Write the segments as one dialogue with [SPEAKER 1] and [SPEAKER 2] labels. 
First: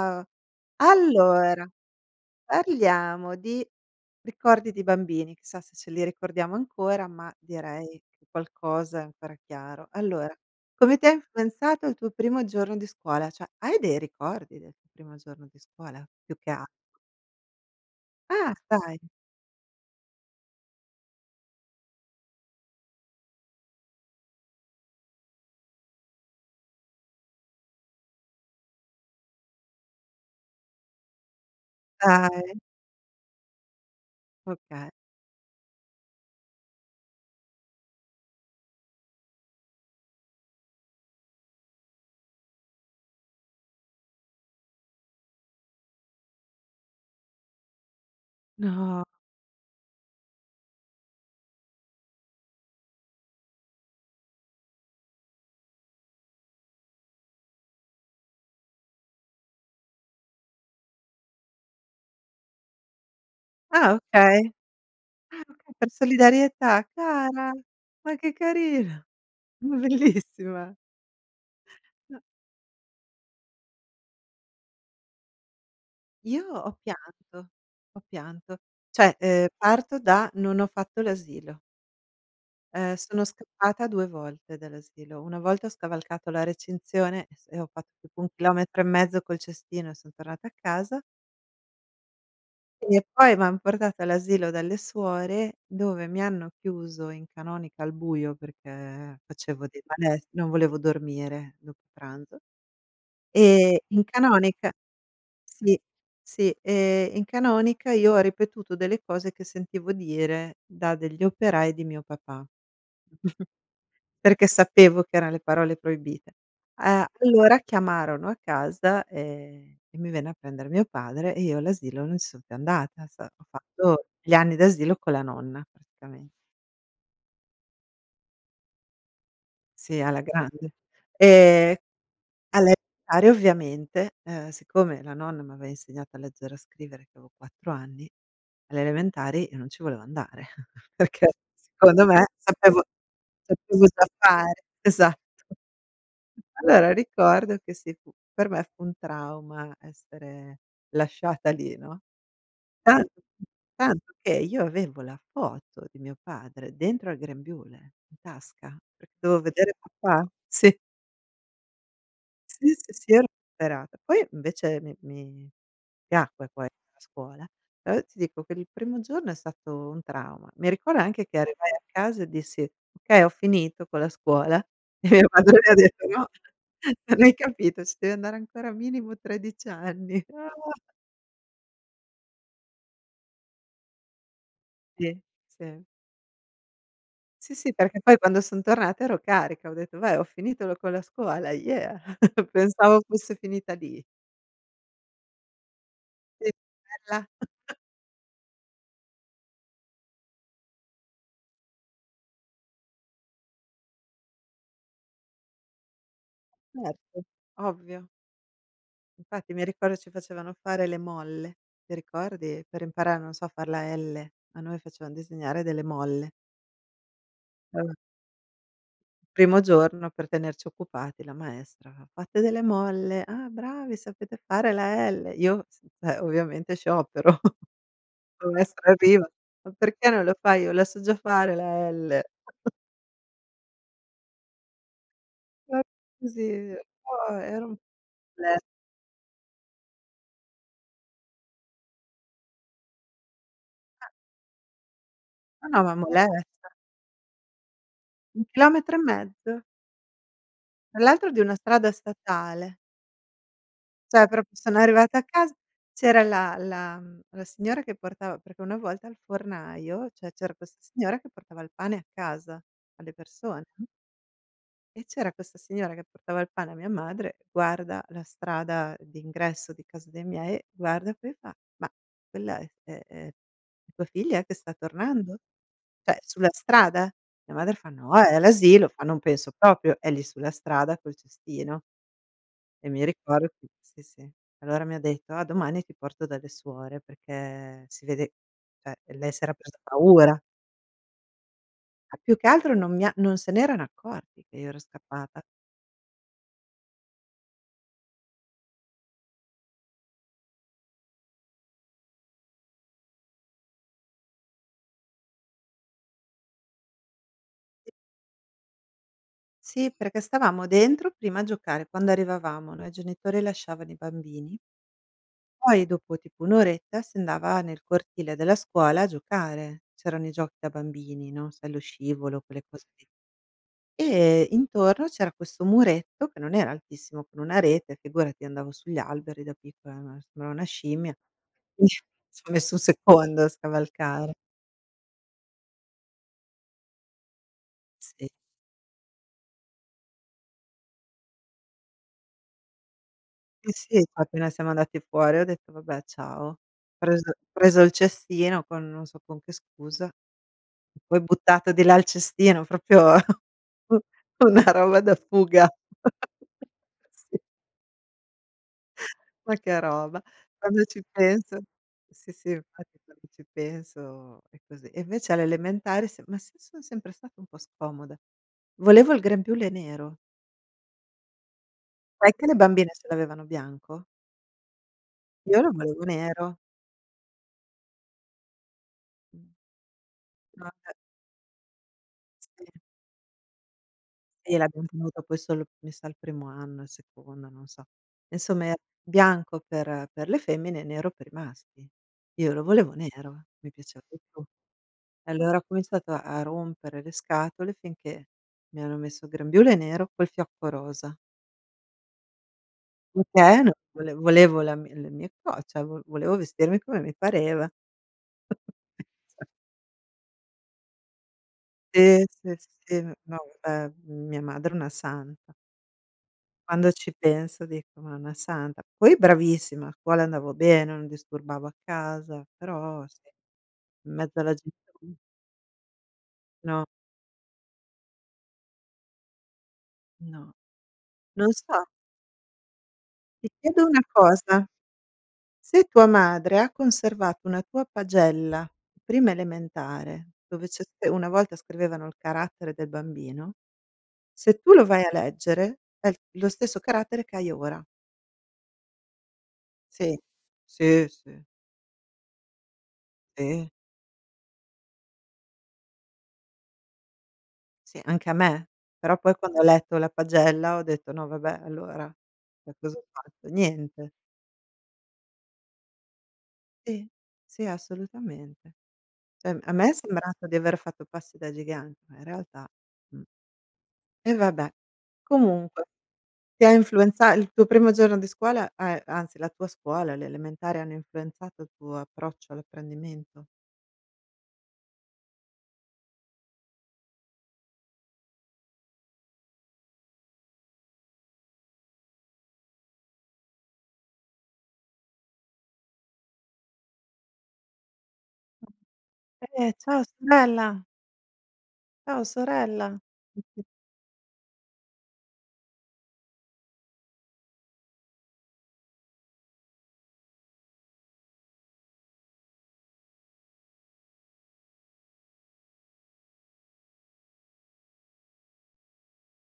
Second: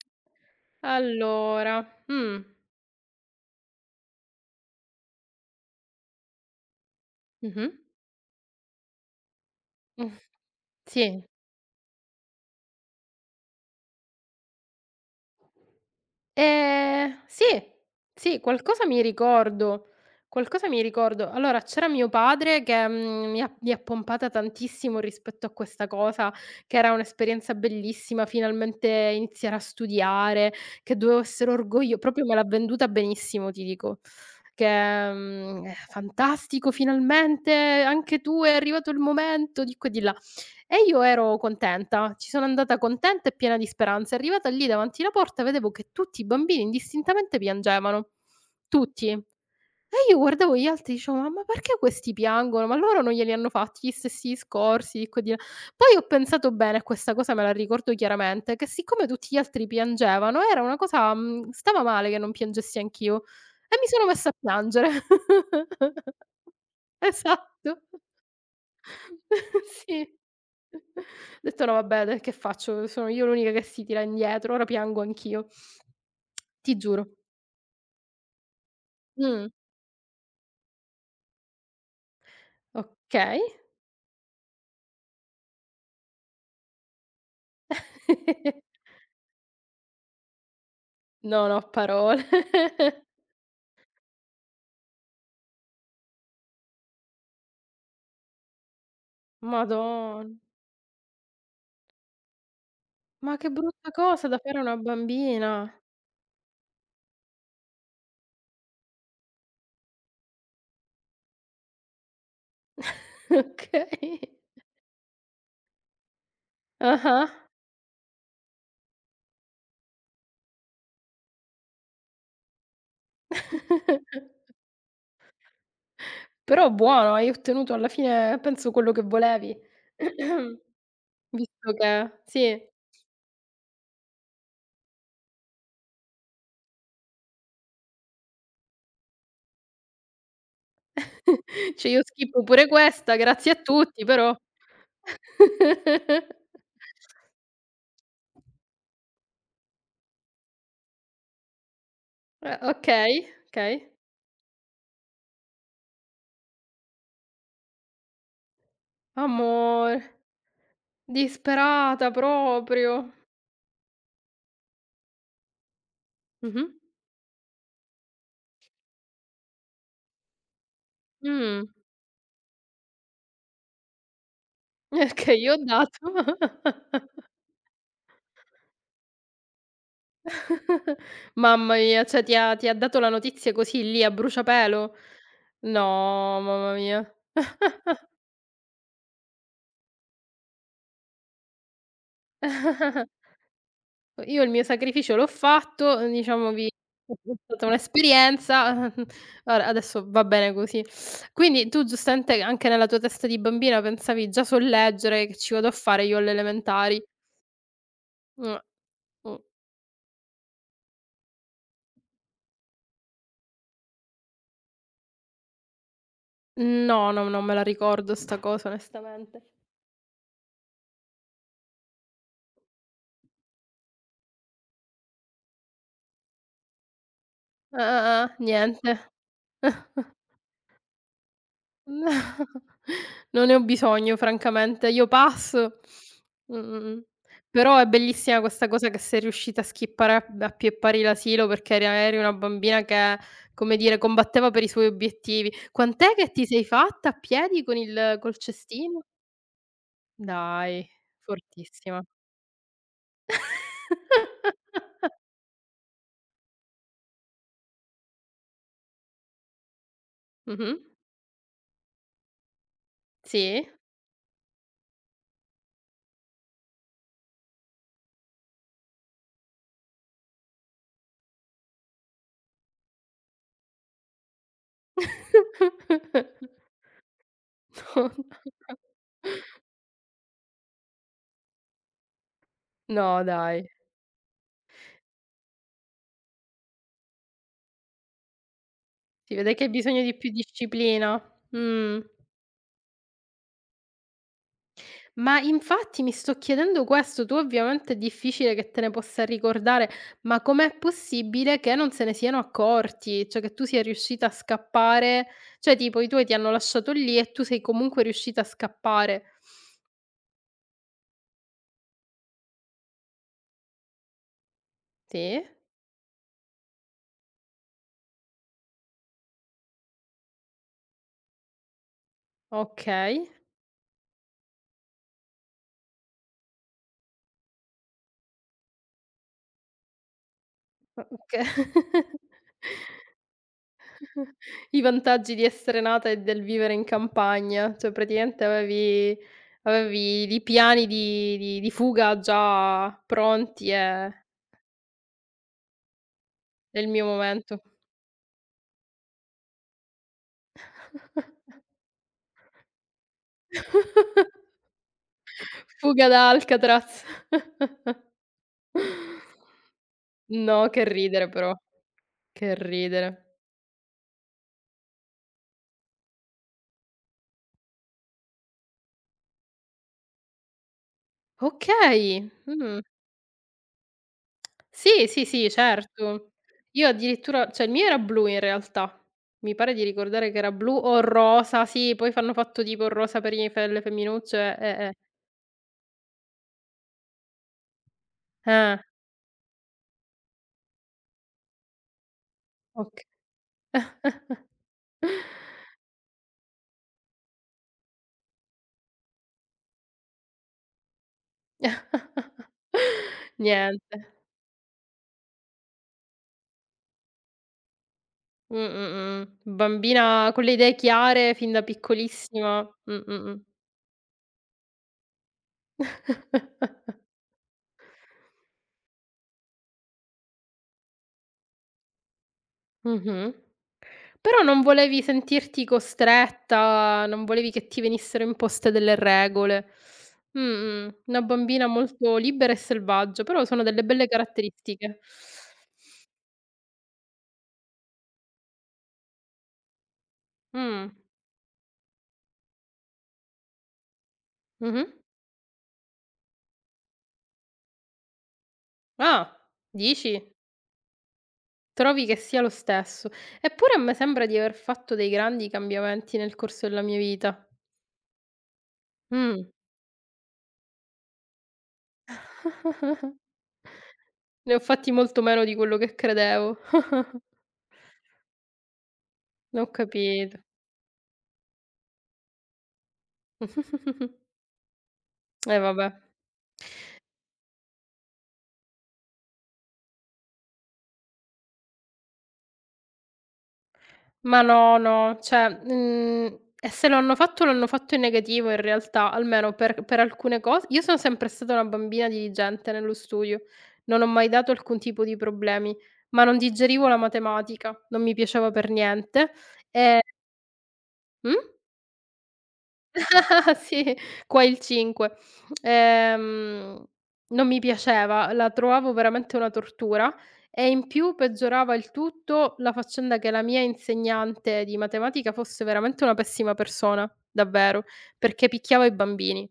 [SPEAKER 1] Ciao. Allora,
[SPEAKER 2] Allora, mh,
[SPEAKER 1] parliamo di ricordi di bambini, chissà se ce li ricordiamo ancora, ma
[SPEAKER 2] mh-mh,
[SPEAKER 1] direi che qualcosa è ancora chiaro.
[SPEAKER 2] mh,
[SPEAKER 1] Allora, come ti ha
[SPEAKER 2] sì,
[SPEAKER 1] influenzato il tuo primo giorno di scuola? Cioè, hai dei ricordi del tuo primo giorno di scuola più che altro?
[SPEAKER 2] sì, sì,
[SPEAKER 1] Ah,
[SPEAKER 2] qualcosa
[SPEAKER 1] dai,
[SPEAKER 2] mi ricordo, qualcosa mi ricordo. Allora c'era mio padre che, mi ha pompata tantissimo rispetto a questa cosa, che era un'esperienza bellissima, finalmente iniziare a studiare, che dovevo essere orgoglio proprio me l'ha
[SPEAKER 1] dai,
[SPEAKER 2] venduta benissimo, ti dico, che,
[SPEAKER 1] okay.
[SPEAKER 2] mhmm: "È fantastico, finalmente anche tu è arrivato il momento", di qua e di là. E io ero contenta, ci sono andata contenta e piena di speranza. Arrivata lì davanti la porta vedevo che tutti i bambini indistintamente piangevano,
[SPEAKER 1] No.
[SPEAKER 2] tutti. E io guardavo gli altri e dicevo: "Ma perché questi piangono? Ma loro non glieli hanno fatti gli stessi discorsi di qua e di là". Poi ho pensato bene, e questa cosa me la ricordo chiaramente, che siccome tutti gli altri piangevano era una cosa, stava male che non piangessi anch'io e mi
[SPEAKER 1] Ah,
[SPEAKER 2] sono messa a
[SPEAKER 1] okay.
[SPEAKER 2] piangere.
[SPEAKER 1] Ah, okay, per solidarietà, cara,
[SPEAKER 2] Esatto.
[SPEAKER 1] ma che carina, ma
[SPEAKER 2] Sì.
[SPEAKER 1] bellissima.
[SPEAKER 2] Ho detto: "No vabbè, de che faccio? Sono io l'unica che si tira indietro, ora piango anch'io."
[SPEAKER 1] Io ho
[SPEAKER 2] Ti giuro.
[SPEAKER 1] pianto, ho pianto. Cioè,
[SPEAKER 2] Mh.
[SPEAKER 1] parto da: non ho fatto l'asilo. Sono
[SPEAKER 2] Okay.
[SPEAKER 1] scappata 2 volte dall'asilo. Una volta ho scavalcato la recinzione e ho fatto tipo 1 chilometro e mezzo col cestino e son tornata a casa,
[SPEAKER 2] Non ho parole.
[SPEAKER 1] e poi m'han portata all'asilo dalle suore, dove mi hanno chiuso in canonica al buio perché facevo dei malest
[SPEAKER 2] Madon,
[SPEAKER 1] non volevo dormire dopo pranzo,
[SPEAKER 2] ma che
[SPEAKER 1] e
[SPEAKER 2] brutta
[SPEAKER 1] in
[SPEAKER 2] cosa da fare a
[SPEAKER 1] canonica.
[SPEAKER 2] una bambina.
[SPEAKER 1] Sì, sì, in canonica io ho ripetuto delle cose che sentivo dire da degli operai di mio papà,
[SPEAKER 2] Okay.
[SPEAKER 1] perché sapevo che eran le parole proibite.
[SPEAKER 2] Ah-ah.
[SPEAKER 1] Allora chiamarono a casa, e mi venne a prendere mio padre e io all'asilo non ci son più andata, sa ho fatto gli anni d'asilo con la nonna praticamen,
[SPEAKER 2] Però buono, hai ottenuto alla fine penso quello che volevi,
[SPEAKER 1] sì, alla grande.
[SPEAKER 2] visto
[SPEAKER 1] Ehm
[SPEAKER 2] che
[SPEAKER 1] A
[SPEAKER 2] sì.
[SPEAKER 1] lecare ovviamente, siccome la nonna m'aveva insegnato a leggere e a scrivere che avevo 4 anni, alle elementari io non ci volevo andare, perché
[SPEAKER 2] Cioè io
[SPEAKER 1] secondo me
[SPEAKER 2] schippo pure
[SPEAKER 1] sapevo
[SPEAKER 2] questa, grazie a
[SPEAKER 1] sapevo
[SPEAKER 2] tutti,
[SPEAKER 1] già
[SPEAKER 2] però.
[SPEAKER 1] fare. Esatto. Allora ricordo che sì, fu per me fu un trauma essere lasciata lì, no, tanto
[SPEAKER 2] Okay, okay.
[SPEAKER 1] tanto che io avevo la foto di mio padre dentro al grembiule, in tasca, perché dovevo vedere
[SPEAKER 2] Amore,
[SPEAKER 1] papà. Sì.
[SPEAKER 2] disperata
[SPEAKER 1] Sì, sì,
[SPEAKER 2] proprio.
[SPEAKER 1] sì, ero disperata. Poi invece mi piacque
[SPEAKER 2] Mh-mh.
[SPEAKER 1] poi la scuola. Però ti dico che il primo giorno è stato un trauma. Mi ricordo anche che
[SPEAKER 2] Mh.
[SPEAKER 1] arrivai a casa e dissi: "Okay, ho finito con la scuola." E mio
[SPEAKER 2] Che gli ho
[SPEAKER 1] padre mi ha detto:
[SPEAKER 2] dato.
[SPEAKER 1] "No, non hai capito, ci devi andare ancora minimo 13 anni."
[SPEAKER 2] Mamma mia, cioè ti ha dato la notizia così lì a bruciapelo?
[SPEAKER 1] Sì,
[SPEAKER 2] No,
[SPEAKER 1] sì.
[SPEAKER 2] mamma mia.
[SPEAKER 1] Sì, sì, perché poi quando son tornata ero carica, ho detto: "Vai, ho finito lo con la scuola, yeah." Pensavo fosse finita lì.
[SPEAKER 2] Io il mio sacrificio l'ho fatto,
[SPEAKER 1] Sì,
[SPEAKER 2] diciamo vi.
[SPEAKER 1] bella.
[SPEAKER 2] È stata un'esperienza, ora adesso va bene così. Quindi tu giustamente anche nella tua testa di bambina pensavi: "Già so leggere, che ci vado a fare io alle elementari?"
[SPEAKER 1] Certo, ovvio.
[SPEAKER 2] Mh, mh.
[SPEAKER 1] Infatti mi ricordo ci facevano fare le molle, ti ricordi? Per imparare, non so, a far la L, a noi facevano disegnare delle molle.
[SPEAKER 2] No, no, non me la
[SPEAKER 1] Allora,
[SPEAKER 2] ricordo sta cosa
[SPEAKER 1] il
[SPEAKER 2] onestamente.
[SPEAKER 1] primo giorno per tenerci occupati la maestra: "Fate delle molle, ah bravi sapete fare la L". Io s cioè ovviamente sciopero,
[SPEAKER 2] Ah-ah-ah,
[SPEAKER 1] la
[SPEAKER 2] niente.
[SPEAKER 1] maestra arriva: "Ma perché non lo fai?" Io: "La so già fare la
[SPEAKER 2] No,
[SPEAKER 1] L".
[SPEAKER 2] non ne ho bisogno francamente, io
[SPEAKER 1] Ma
[SPEAKER 2] passo.
[SPEAKER 1] così,
[SPEAKER 2] Mh-mh.
[SPEAKER 1] un
[SPEAKER 2] Però
[SPEAKER 1] po'
[SPEAKER 2] è bellissima
[SPEAKER 1] molesta.
[SPEAKER 2] questa cosa che sei riuscita a schippare a pieppari l'asilo perché era eri una bambina che, come dire, combatteva per i suoi obiettivi.
[SPEAKER 1] No, no, ma
[SPEAKER 2] Quant'è che ti sei
[SPEAKER 1] molesta.
[SPEAKER 2] fatta a piedi con il col
[SPEAKER 1] Un chilometro
[SPEAKER 2] cestino?
[SPEAKER 1] e mezzo,
[SPEAKER 2] Dai,
[SPEAKER 1] tra l'altro di una strada
[SPEAKER 2] fortissima.
[SPEAKER 1] statale. Cioè proprio sono arrivata a casa, c'era la signora che portava perché una volta al fornaio, cioè c'era
[SPEAKER 2] Mh-mh.
[SPEAKER 1] questa signora che portava il pane a casa alle persone.
[SPEAKER 2] Sì.
[SPEAKER 1] Mh. E c'era questa signora che portava il pane a mia madre, guarda la strada d'ingresso di casa dei miei, guarda poi fa: "Ma quella è tua figlia che sta tornando? Cioè sulla strada?" Mia madre fa:
[SPEAKER 2] No,
[SPEAKER 1] "No,
[SPEAKER 2] no.
[SPEAKER 1] è all'asilo." Fa: "Non penso proprio, è lì sulla strada col cestino." E mi
[SPEAKER 2] No,
[SPEAKER 1] ricordo che
[SPEAKER 2] dai,
[SPEAKER 1] sì, sì. Allora mi ha detto: "Ah, domani ti porto dalle suore perché si vede", cioè lei
[SPEAKER 2] si
[SPEAKER 1] s'era
[SPEAKER 2] vede che hai
[SPEAKER 1] presa
[SPEAKER 2] bisogno di più
[SPEAKER 1] paura.
[SPEAKER 2] disciplina. Mh.
[SPEAKER 1] Ma più che altro non mi ha non se n'erano accorti che io ero
[SPEAKER 2] Ma
[SPEAKER 1] scappata.
[SPEAKER 2] infatti mi sto chiedendo questo, tu ovviamente è difficile che te ne possa ricordare, ma com'è possibile che non se ne siano accorti? Cioè che tu sia riuscita a scappare, cioè tipo i tuoi ti hanno lasciato lì e tu sei comunque riuscita a scappare.
[SPEAKER 1] Sì, perché stavamo dentro prima a giocare, quando arrivavamo no, i genitori lasciavano i bambini,
[SPEAKER 2] Sì,
[SPEAKER 1] poi dopo tipo 1 oretta si andava nel cortile della scuola a giocare. C'erano i giochi da bambini, no, sai lo scivolo, quelle cose lì.
[SPEAKER 2] okay,
[SPEAKER 1] E intorno c'era questo muretto che non era altissimo, con una rete, figurati andavo sugli alberi da piccola, ma sembravo una
[SPEAKER 2] o
[SPEAKER 1] scimmia.
[SPEAKER 2] oka
[SPEAKER 1] Quindi ci ho messo un secondo a scavalcare.
[SPEAKER 2] I vantaggi di essere nata e del vivere in campagna, cioè
[SPEAKER 1] Sì,
[SPEAKER 2] praticamente avevi i piani di fuga già pronti
[SPEAKER 1] sì, sì,
[SPEAKER 2] e:
[SPEAKER 1] poi appena siamo andati fuori ho detto: "Vabbè ciao". Ho
[SPEAKER 2] "È il mio
[SPEAKER 1] preso ho
[SPEAKER 2] momento".
[SPEAKER 1] preso il cestino con non so con che scusa, e poi buttato di là il cestino, proprio u una roba da fuga.
[SPEAKER 2] Fuga da Alcatraz.
[SPEAKER 1] Ma che roba.
[SPEAKER 2] No, che
[SPEAKER 1] Quando ci
[SPEAKER 2] ridere però,
[SPEAKER 1] penso sì, sì,
[SPEAKER 2] che
[SPEAKER 1] infatti quando
[SPEAKER 2] ridere.
[SPEAKER 1] ci penso è così. E invece alle elementari se ma se son sempre stata un po' scomoda. Volevo il grembiule nero.
[SPEAKER 2] Okay,
[SPEAKER 1] Sai che le
[SPEAKER 2] mh.
[SPEAKER 1] bambine ce l'avevano bianco?
[SPEAKER 2] Sì, sì, sì,
[SPEAKER 1] Io lo volevo
[SPEAKER 2] certo.
[SPEAKER 1] nero.
[SPEAKER 2] Io addirittura cioè il mio era blu in realtà.
[SPEAKER 1] Mh.
[SPEAKER 2] Mi pare di ricordare che era
[SPEAKER 1] Non
[SPEAKER 2] blu o rosa, sì, poi f hanno fatto
[SPEAKER 1] sì,
[SPEAKER 2] tipo il rosa per i fe le
[SPEAKER 1] sì,
[SPEAKER 2] femminucce,
[SPEAKER 1] l'abbiamo
[SPEAKER 2] eh.
[SPEAKER 1] tenuto poi solo mi sa il primo anno, il secondo, non so. Insomma era
[SPEAKER 2] Eh,
[SPEAKER 1] bianco per le femmine e nero per i maschi. Io lo volevo
[SPEAKER 2] oka
[SPEAKER 1] nero, mi piaceva di più. E allora ho cominciato a rompere le scatole finché mi hanno messo il grembiule nero col fiocco rosa. Perché non
[SPEAKER 2] niente.
[SPEAKER 1] vole volevo la mi le mie co cioè vo volevo vestirmi come mi pareva.
[SPEAKER 2] Mh, mh, Bambina con le idee chiare fin da
[SPEAKER 1] Sì, sì,
[SPEAKER 2] piccolissima.
[SPEAKER 1] sì, no, guarda, mia madre è una santa. Quando ci penso dico: "Ma è una santa". Poi bravissima, a scuola andavo bene, non disturbavo a casa, però sì,
[SPEAKER 2] Mh-mh.
[SPEAKER 1] in mezzo
[SPEAKER 2] Però
[SPEAKER 1] alla
[SPEAKER 2] non
[SPEAKER 1] gente
[SPEAKER 2] volevi sentirti
[SPEAKER 1] no,
[SPEAKER 2] costretta, non volevi che ti venissero imposte delle regole.
[SPEAKER 1] no.
[SPEAKER 2] Mh-mh, una
[SPEAKER 1] Non
[SPEAKER 2] bambina
[SPEAKER 1] so,
[SPEAKER 2] molto libera e selvaggia, però
[SPEAKER 1] ti
[SPEAKER 2] sono delle
[SPEAKER 1] chiedo una
[SPEAKER 2] belle
[SPEAKER 1] cosa.
[SPEAKER 2] caratteristiche.
[SPEAKER 1] Se tua madre ha conservato una tua pagella di prima elementare, dove c'è
[SPEAKER 2] Mh,
[SPEAKER 1] sc una volta scrivevano il carattere del bambino, se tu lo
[SPEAKER 2] mh-mh.
[SPEAKER 1] vai a leggere è l lo stesso carattere che hai ora.
[SPEAKER 2] Ah,
[SPEAKER 1] Sì,
[SPEAKER 2] dici?
[SPEAKER 1] sì, sì,
[SPEAKER 2] Trovi che sia lo stesso.
[SPEAKER 1] sì,
[SPEAKER 2] Eppure a me sembra di aver fatto dei grandi cambiamenti nel corso della mia vita.
[SPEAKER 1] sì, anche a me. Però poi
[SPEAKER 2] Mh.
[SPEAKER 1] quando ho letto la pagella ho detto: "No vabbè allora, cioè cosa ho fatto? Niente".
[SPEAKER 2] Ne ho fatti molto meno di quello che credevo.
[SPEAKER 1] Sì, sì assolutamente. Cioè
[SPEAKER 2] Ho
[SPEAKER 1] a me è
[SPEAKER 2] capito.
[SPEAKER 1] sembrato di aver fatto passi da gigante, ma in realtà mh. E vabbè.
[SPEAKER 2] E
[SPEAKER 1] Comunque
[SPEAKER 2] vabbè.
[SPEAKER 1] ti ha influenza il tuo primo giorno di scuola anzi la tua scuola, le elementari hanno influenzato il tuo approccio all'apprendimento?
[SPEAKER 2] Ma no, no, cioè, e se lo hanno fatto, lo hanno fatto in negativo in realtà, almeno per alcune cos io sono sempre stata una bambina diligente nello studio, non ho mai dato alcun tipo di problemi, ma non digerivo la matematica, non mi piaceva per niente. E
[SPEAKER 1] Ciao sorella,
[SPEAKER 2] mh?
[SPEAKER 1] ciao sorella.
[SPEAKER 2] Sì, qua il 5. Ehm, non mi piaceva, la trovavo veramente una tortura e in più peggiorava il tutto la faccenda che la mia insegnante di matematica fosse veramente una pessima persona, davvero, perché picchiava i bambini.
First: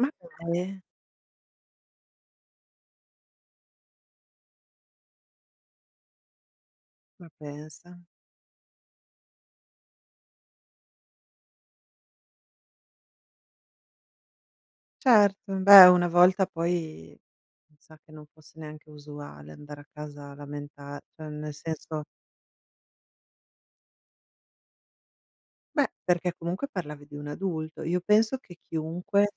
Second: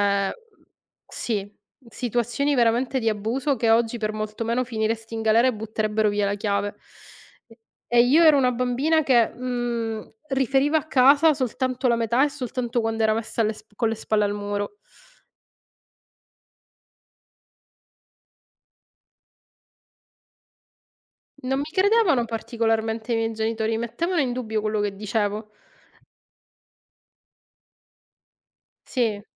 [SPEAKER 1] Ma
[SPEAKER 2] mhmm,
[SPEAKER 1] dai.
[SPEAKER 2] sì, situazioni veramente di abuso che oggi per molto meno finiresti in galera e butterebbero via la chiave.
[SPEAKER 1] Ma
[SPEAKER 2] E
[SPEAKER 1] pensa.
[SPEAKER 2] e io ero una bambina che, riferiva a casa soltanto la metà e soltanto quando era messa alle sp con le spalle al muro.
[SPEAKER 1] Certo, beh una volta poi pensa che non fosse neanche usuale andare a casa a lamenta, cioè nel
[SPEAKER 2] Non mi
[SPEAKER 1] senso
[SPEAKER 2] credevano particolarmente i miei genitori, mettevano in dubbio quello che dicevo.
[SPEAKER 1] beh, perché comunque parlavi di un adulto. Io penso che
[SPEAKER 2] Sì,
[SPEAKER 1] chiunque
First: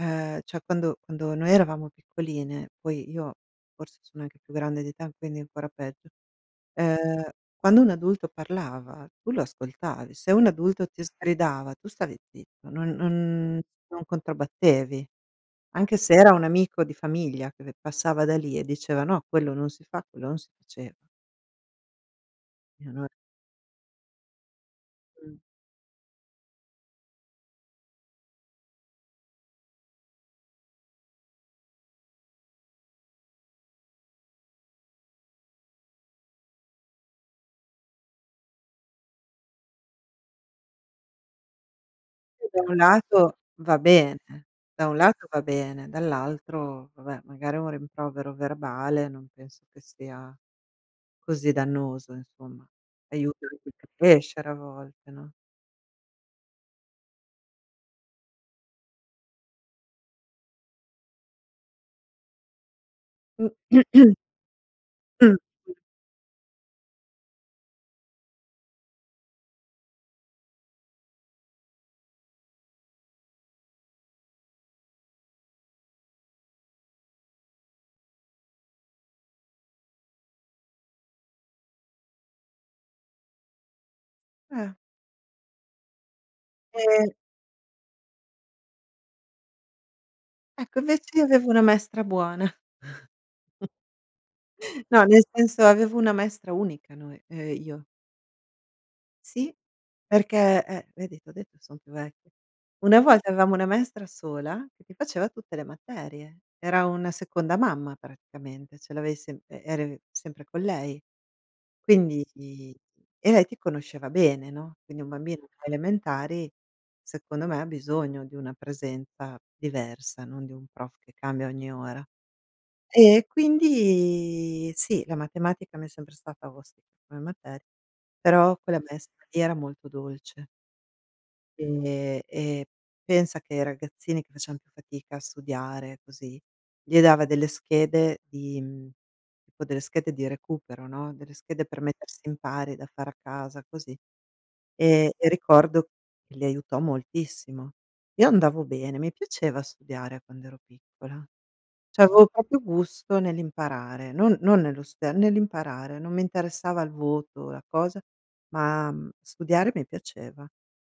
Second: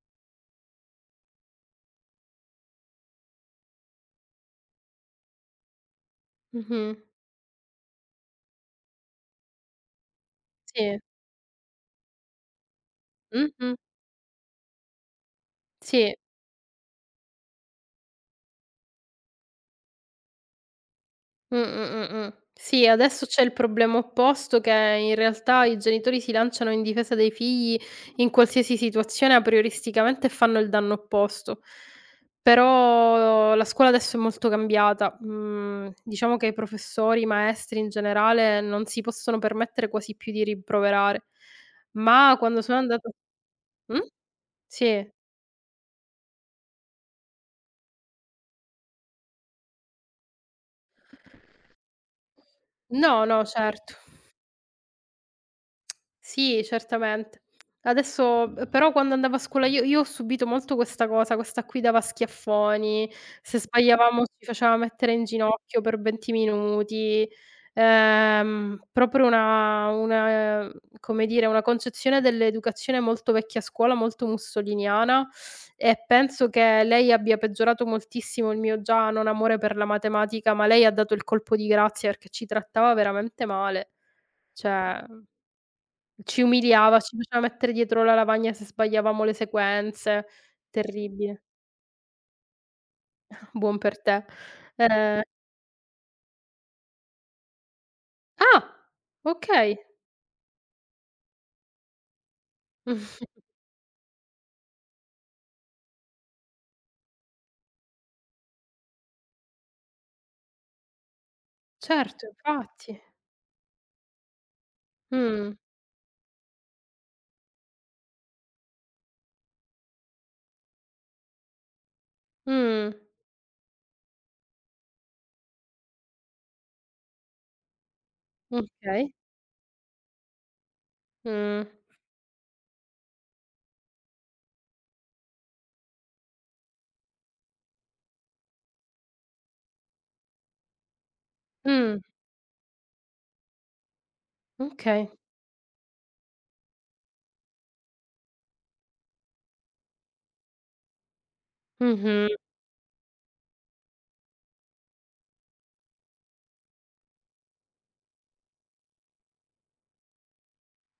[SPEAKER 1] Cioè quando noi eravamo piccoline, poi io forse sono anche più grande di te, quindi ancora peggio,
[SPEAKER 2] mh-mh,
[SPEAKER 1] ehm, quando un adulto parlava tu lo ascoltavi, se un adulto
[SPEAKER 2] sì,
[SPEAKER 1] ti sgridava tu stavi zitto, non
[SPEAKER 2] mh-mh,
[SPEAKER 1] non controbattevi, anche se
[SPEAKER 2] sì.
[SPEAKER 1] era un amico di famiglia che passava da lì e diceva: "No, quello non si fa, quello non si faceva."
[SPEAKER 2] Sì,
[SPEAKER 1] Io non
[SPEAKER 2] adesso c'è il problema opposto che in
[SPEAKER 1] Mh.
[SPEAKER 2] realtà i genitori si lanciano in difesa dei figli in qualsiasi situazione aprioristicamente e fanno il danno opposto. Però la scuola adesso è molto cambiata. Mhmm, diciamo che i professori, i maestri in generale non si possono permettere quasi più di rimproverare. Ma
[SPEAKER 1] Da
[SPEAKER 2] quando
[SPEAKER 1] un
[SPEAKER 2] sono andata,
[SPEAKER 1] lato va
[SPEAKER 2] mh?
[SPEAKER 1] bene, da un
[SPEAKER 2] Sì.
[SPEAKER 1] lato va bene, dall'altro vabbè magari è un rimprovero verbale, non penso che sia così dannoso insomma,
[SPEAKER 2] No, no,
[SPEAKER 1] aiuta anche a
[SPEAKER 2] certo.
[SPEAKER 1] crescere a volte, no?
[SPEAKER 2] Sì, certamente. Adesso, però quando andavo a scuola io ho subito molto questa cosa, questa qui dava schiaffoni,
[SPEAKER 1] Mh.
[SPEAKER 2] se
[SPEAKER 1] Mh.
[SPEAKER 2] sbagliavamo ci faceva mettere in ginocchio per 20 minuti, proprio una come dire, una concezione dell'educazione molto vecchia scuola, molto mussoliniana, e penso che lei abbia peggiorato moltissimo il mio già non amore per la matematica, ma lei ha dato il colpo di grazia perché ci trattava veramente male.
[SPEAKER 1] Eh.
[SPEAKER 2] Cioè ci umiliava,
[SPEAKER 1] Ehm,
[SPEAKER 2] ci faceva mettere dietro la lavagna se sbagliavamo le sequenze.
[SPEAKER 1] ecco invece io
[SPEAKER 2] Terribile.
[SPEAKER 1] avevo una maestra buona.
[SPEAKER 2] Buon per te.
[SPEAKER 1] No,
[SPEAKER 2] Ehm
[SPEAKER 1] nel senso avevo una maestra unica noi io.
[SPEAKER 2] ah!
[SPEAKER 1] Sì,
[SPEAKER 2] Okay.
[SPEAKER 1] perché vedi t'ho detto son più vecchia. Una volta avevamo una maestra sola che ti faceva tutte le materie. Era una seconda mamma praticamente, ce l'avevi sem e eri sempre con lei. Quindi
[SPEAKER 2] Certo,
[SPEAKER 1] i
[SPEAKER 2] infatti.
[SPEAKER 1] e lei ti conosceva bene, no, quindi un bambino
[SPEAKER 2] Mh.
[SPEAKER 1] alle elementari, secondo me, ha bisogno di una presenza diversa, non di un prof che cambia ogni ora.
[SPEAKER 2] Mh.
[SPEAKER 1] E quindi sì, la matematica mi è sempre stata ostica come materia, però quella
[SPEAKER 2] Okay.
[SPEAKER 1] maestra lì era molto dolce.
[SPEAKER 2] Mh.
[SPEAKER 1] Ehm, e pensa che ai ragazzini che facevan più fatica a studiare così, gli dava delle schede di tipo delle schede di recupero, no, delle schede per
[SPEAKER 2] Mh.
[SPEAKER 1] mettersi in pari da fare a casa così,
[SPEAKER 2] Okay.
[SPEAKER 1] e ricordo che li aiutò moltissimo. Io andavo bene, mi piaceva studiare quando ero piccola, cioè avevo
[SPEAKER 2] Mh-mh.
[SPEAKER 1] proprio gusto nell'imparare, non nello studiare, nell'imparare, non mi interessava il voto, la cosa, ma, studiare mi piaceva.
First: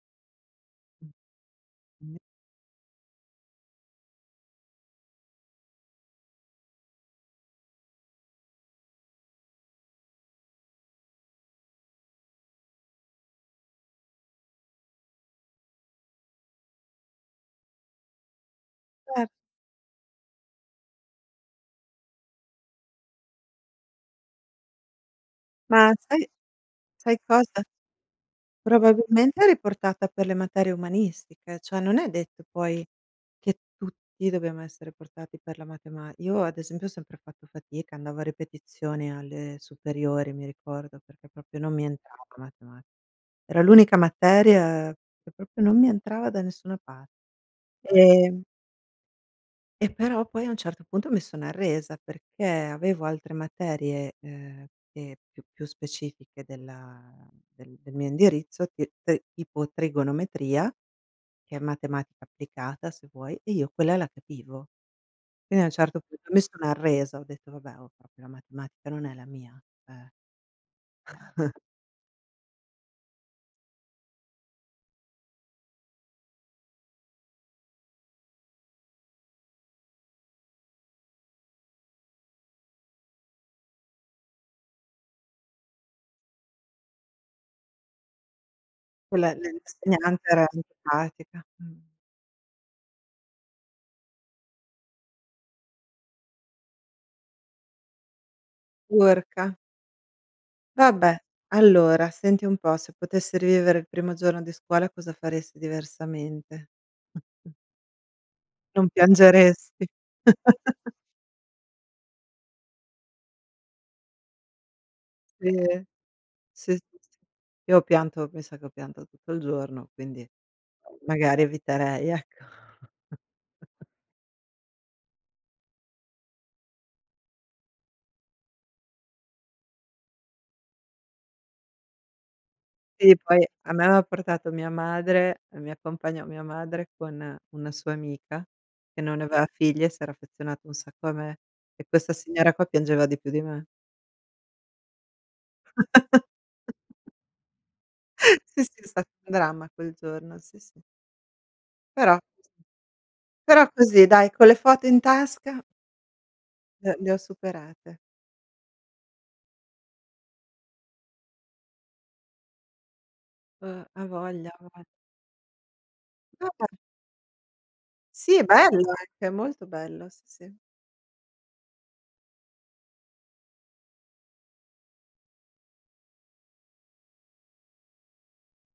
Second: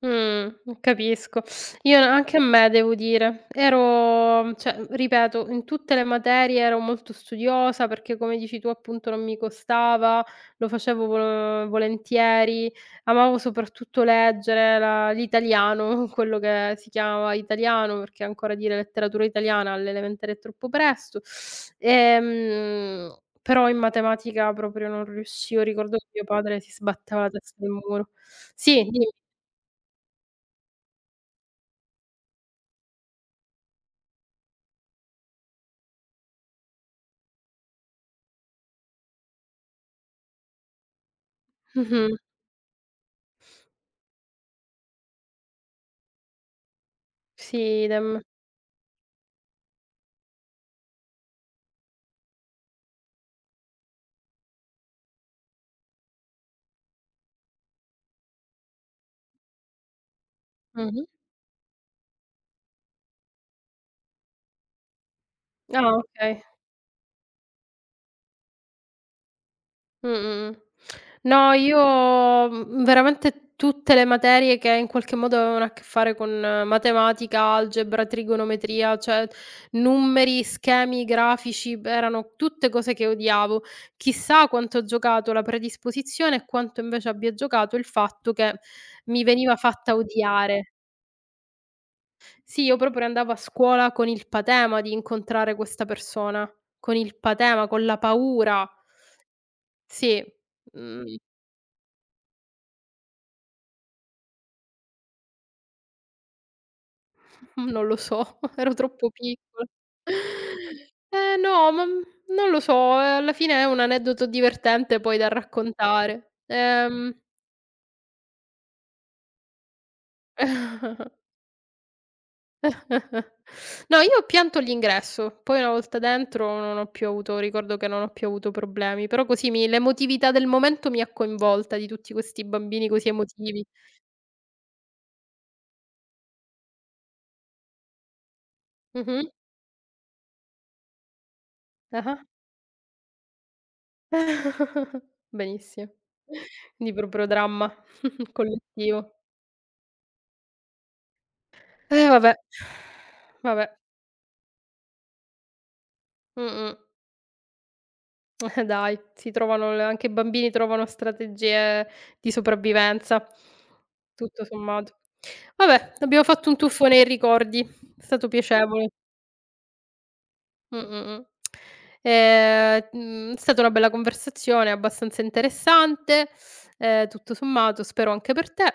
[SPEAKER 1] Mh,
[SPEAKER 2] Capisco. Io
[SPEAKER 1] mh.
[SPEAKER 2] anche a me devo dire. Ero cioè, ripeto, in tutte le materie ero molto studiosa perché come dici tu appunto non mi costava, lo facevo vo volentieri, amavo soprattutto leggere la l'italiano, quello che si chiamava italiano, perché ancora dire letteratura
[SPEAKER 1] Cer,
[SPEAKER 2] italiana all'elementare è troppo presto. Però in matematica proprio non riuscivo,
[SPEAKER 1] ma
[SPEAKER 2] ricordo che
[SPEAKER 1] sai
[SPEAKER 2] mio padre si
[SPEAKER 1] sai
[SPEAKER 2] sbatteva la testa
[SPEAKER 1] cosa?
[SPEAKER 2] nel muro. Sì, dimmi.
[SPEAKER 1] Probabilmente è riportata per le materie umanistiche, cioè non è detto poi che tutti dobbiamo essere portati per la matema, io ad esempio ho sempre fatto fatica, andavo a ripetizione alle superiori, mi ricordo, perché proprio non mi
[SPEAKER 2] Mh-mh.
[SPEAKER 1] entrava la matematica. Era l'unica materia che proprio non mi entrava da nessuna parte.
[SPEAKER 2] Sì, idem.
[SPEAKER 1] Ehm E però poi a un certo punto mi sono arresa perché avevo altre materie, che più specifiche del mio indirizzo, ti t tipo trigonometria,
[SPEAKER 2] Mh-mh.
[SPEAKER 1] che è matematica applicata se vuoi, e io quella la capivo. Quindi a un
[SPEAKER 2] Ah,
[SPEAKER 1] certo punto mi
[SPEAKER 2] okay.
[SPEAKER 1] sono arresa, ho detto: "Vabbè, oh, proprio la matematica non è la mia".
[SPEAKER 2] Mh, mh, mh. No, io, veramente tutte le materie che in qualche modo avevano a che fare con matematica, algebra, trigonometria, cioè numeri, schemi, grafici, b erano tutte cose che odiavo. Chissà quanto ho giocato la predisposizione e quanto invece abbia giocato il fatto che mi
[SPEAKER 1] Quella
[SPEAKER 2] veniva fatta
[SPEAKER 1] l'insegnante era
[SPEAKER 2] odiare.
[SPEAKER 1] antipatica,
[SPEAKER 2] Sì, io proprio andavo a scuola con il patema di incontrare questa persona, con il patema, con la paura.
[SPEAKER 1] turca.
[SPEAKER 2] Sì,
[SPEAKER 1] Vabbè,
[SPEAKER 2] mhmm,
[SPEAKER 1] allora senti un po', se potessi rivivere il primo giorno di scuola cosa faresti diversamente?
[SPEAKER 2] non lo so, ero
[SPEAKER 1] Non
[SPEAKER 2] troppo piccola.
[SPEAKER 1] piangeresti.
[SPEAKER 2] Eh no, ma, non lo so, alla fine è un aneddoto divertente poi da
[SPEAKER 1] Sì,
[SPEAKER 2] raccontare.
[SPEAKER 1] sì, sì, sì. Io ho pianto mi sa che ho pianto tutto il giorno, quindi magari eviterei, ecco.
[SPEAKER 2] No, io ho pianto all'ingresso, poi una volta dentro non ho più avuto ricordo che non ho più avuto problemi, però così mi l'emotività del momento mi ha coinvolta di tutti questi bambini così
[SPEAKER 1] Sì, poi
[SPEAKER 2] emotivi.
[SPEAKER 1] a me aveva portato mia madre mi accompagnò mia madre con una sua amica che non
[SPEAKER 2] Mh-mh.
[SPEAKER 1] aveva figli e s'era affezionata un sacco a me e questa
[SPEAKER 2] Ah-ah.
[SPEAKER 1] signora qua piangeva di più di me.
[SPEAKER 2] Benissimo. Quindi proprio dramma
[SPEAKER 1] Sì, sì, è stato
[SPEAKER 2] collettivo.
[SPEAKER 1] un dramma quel giorno, sì, sì.
[SPEAKER 2] Eh
[SPEAKER 1] Però
[SPEAKER 2] vabbè,
[SPEAKER 1] però
[SPEAKER 2] vabbè.
[SPEAKER 1] così dai, con le foto in tasca
[SPEAKER 2] Mh-mh.
[SPEAKER 1] le ho superate.
[SPEAKER 2] Eh, dai, si trovano le anche i bambini trovano strategie di sopravvivenza,
[SPEAKER 1] Ha
[SPEAKER 2] tutto
[SPEAKER 1] voglia, ha voglia.
[SPEAKER 2] sommato. Vabbè, abbiamo fatto un
[SPEAKER 1] Vabbè,
[SPEAKER 2] tuffo nei ricordi, è stato
[SPEAKER 1] sì è bello
[SPEAKER 2] piacevole.
[SPEAKER 1] anche, è molto bello, sì, sì.
[SPEAKER 2] Mh, mh, mh. È stata una bella conversazione, abbastanza interessante, tutto sommato, spero anche per te.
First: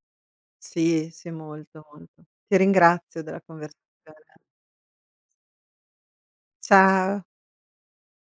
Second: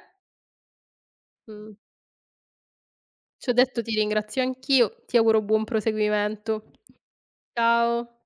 [SPEAKER 1] Sì, sì,
[SPEAKER 2] Mh.
[SPEAKER 1] molto, molto. Ti ringrazio della
[SPEAKER 2] Ci ho
[SPEAKER 1] conversazione.
[SPEAKER 2] detto ti ringrazio anch'io, ti auguro buon proseguimento.
[SPEAKER 1] Ciao.
[SPEAKER 2] Ciao.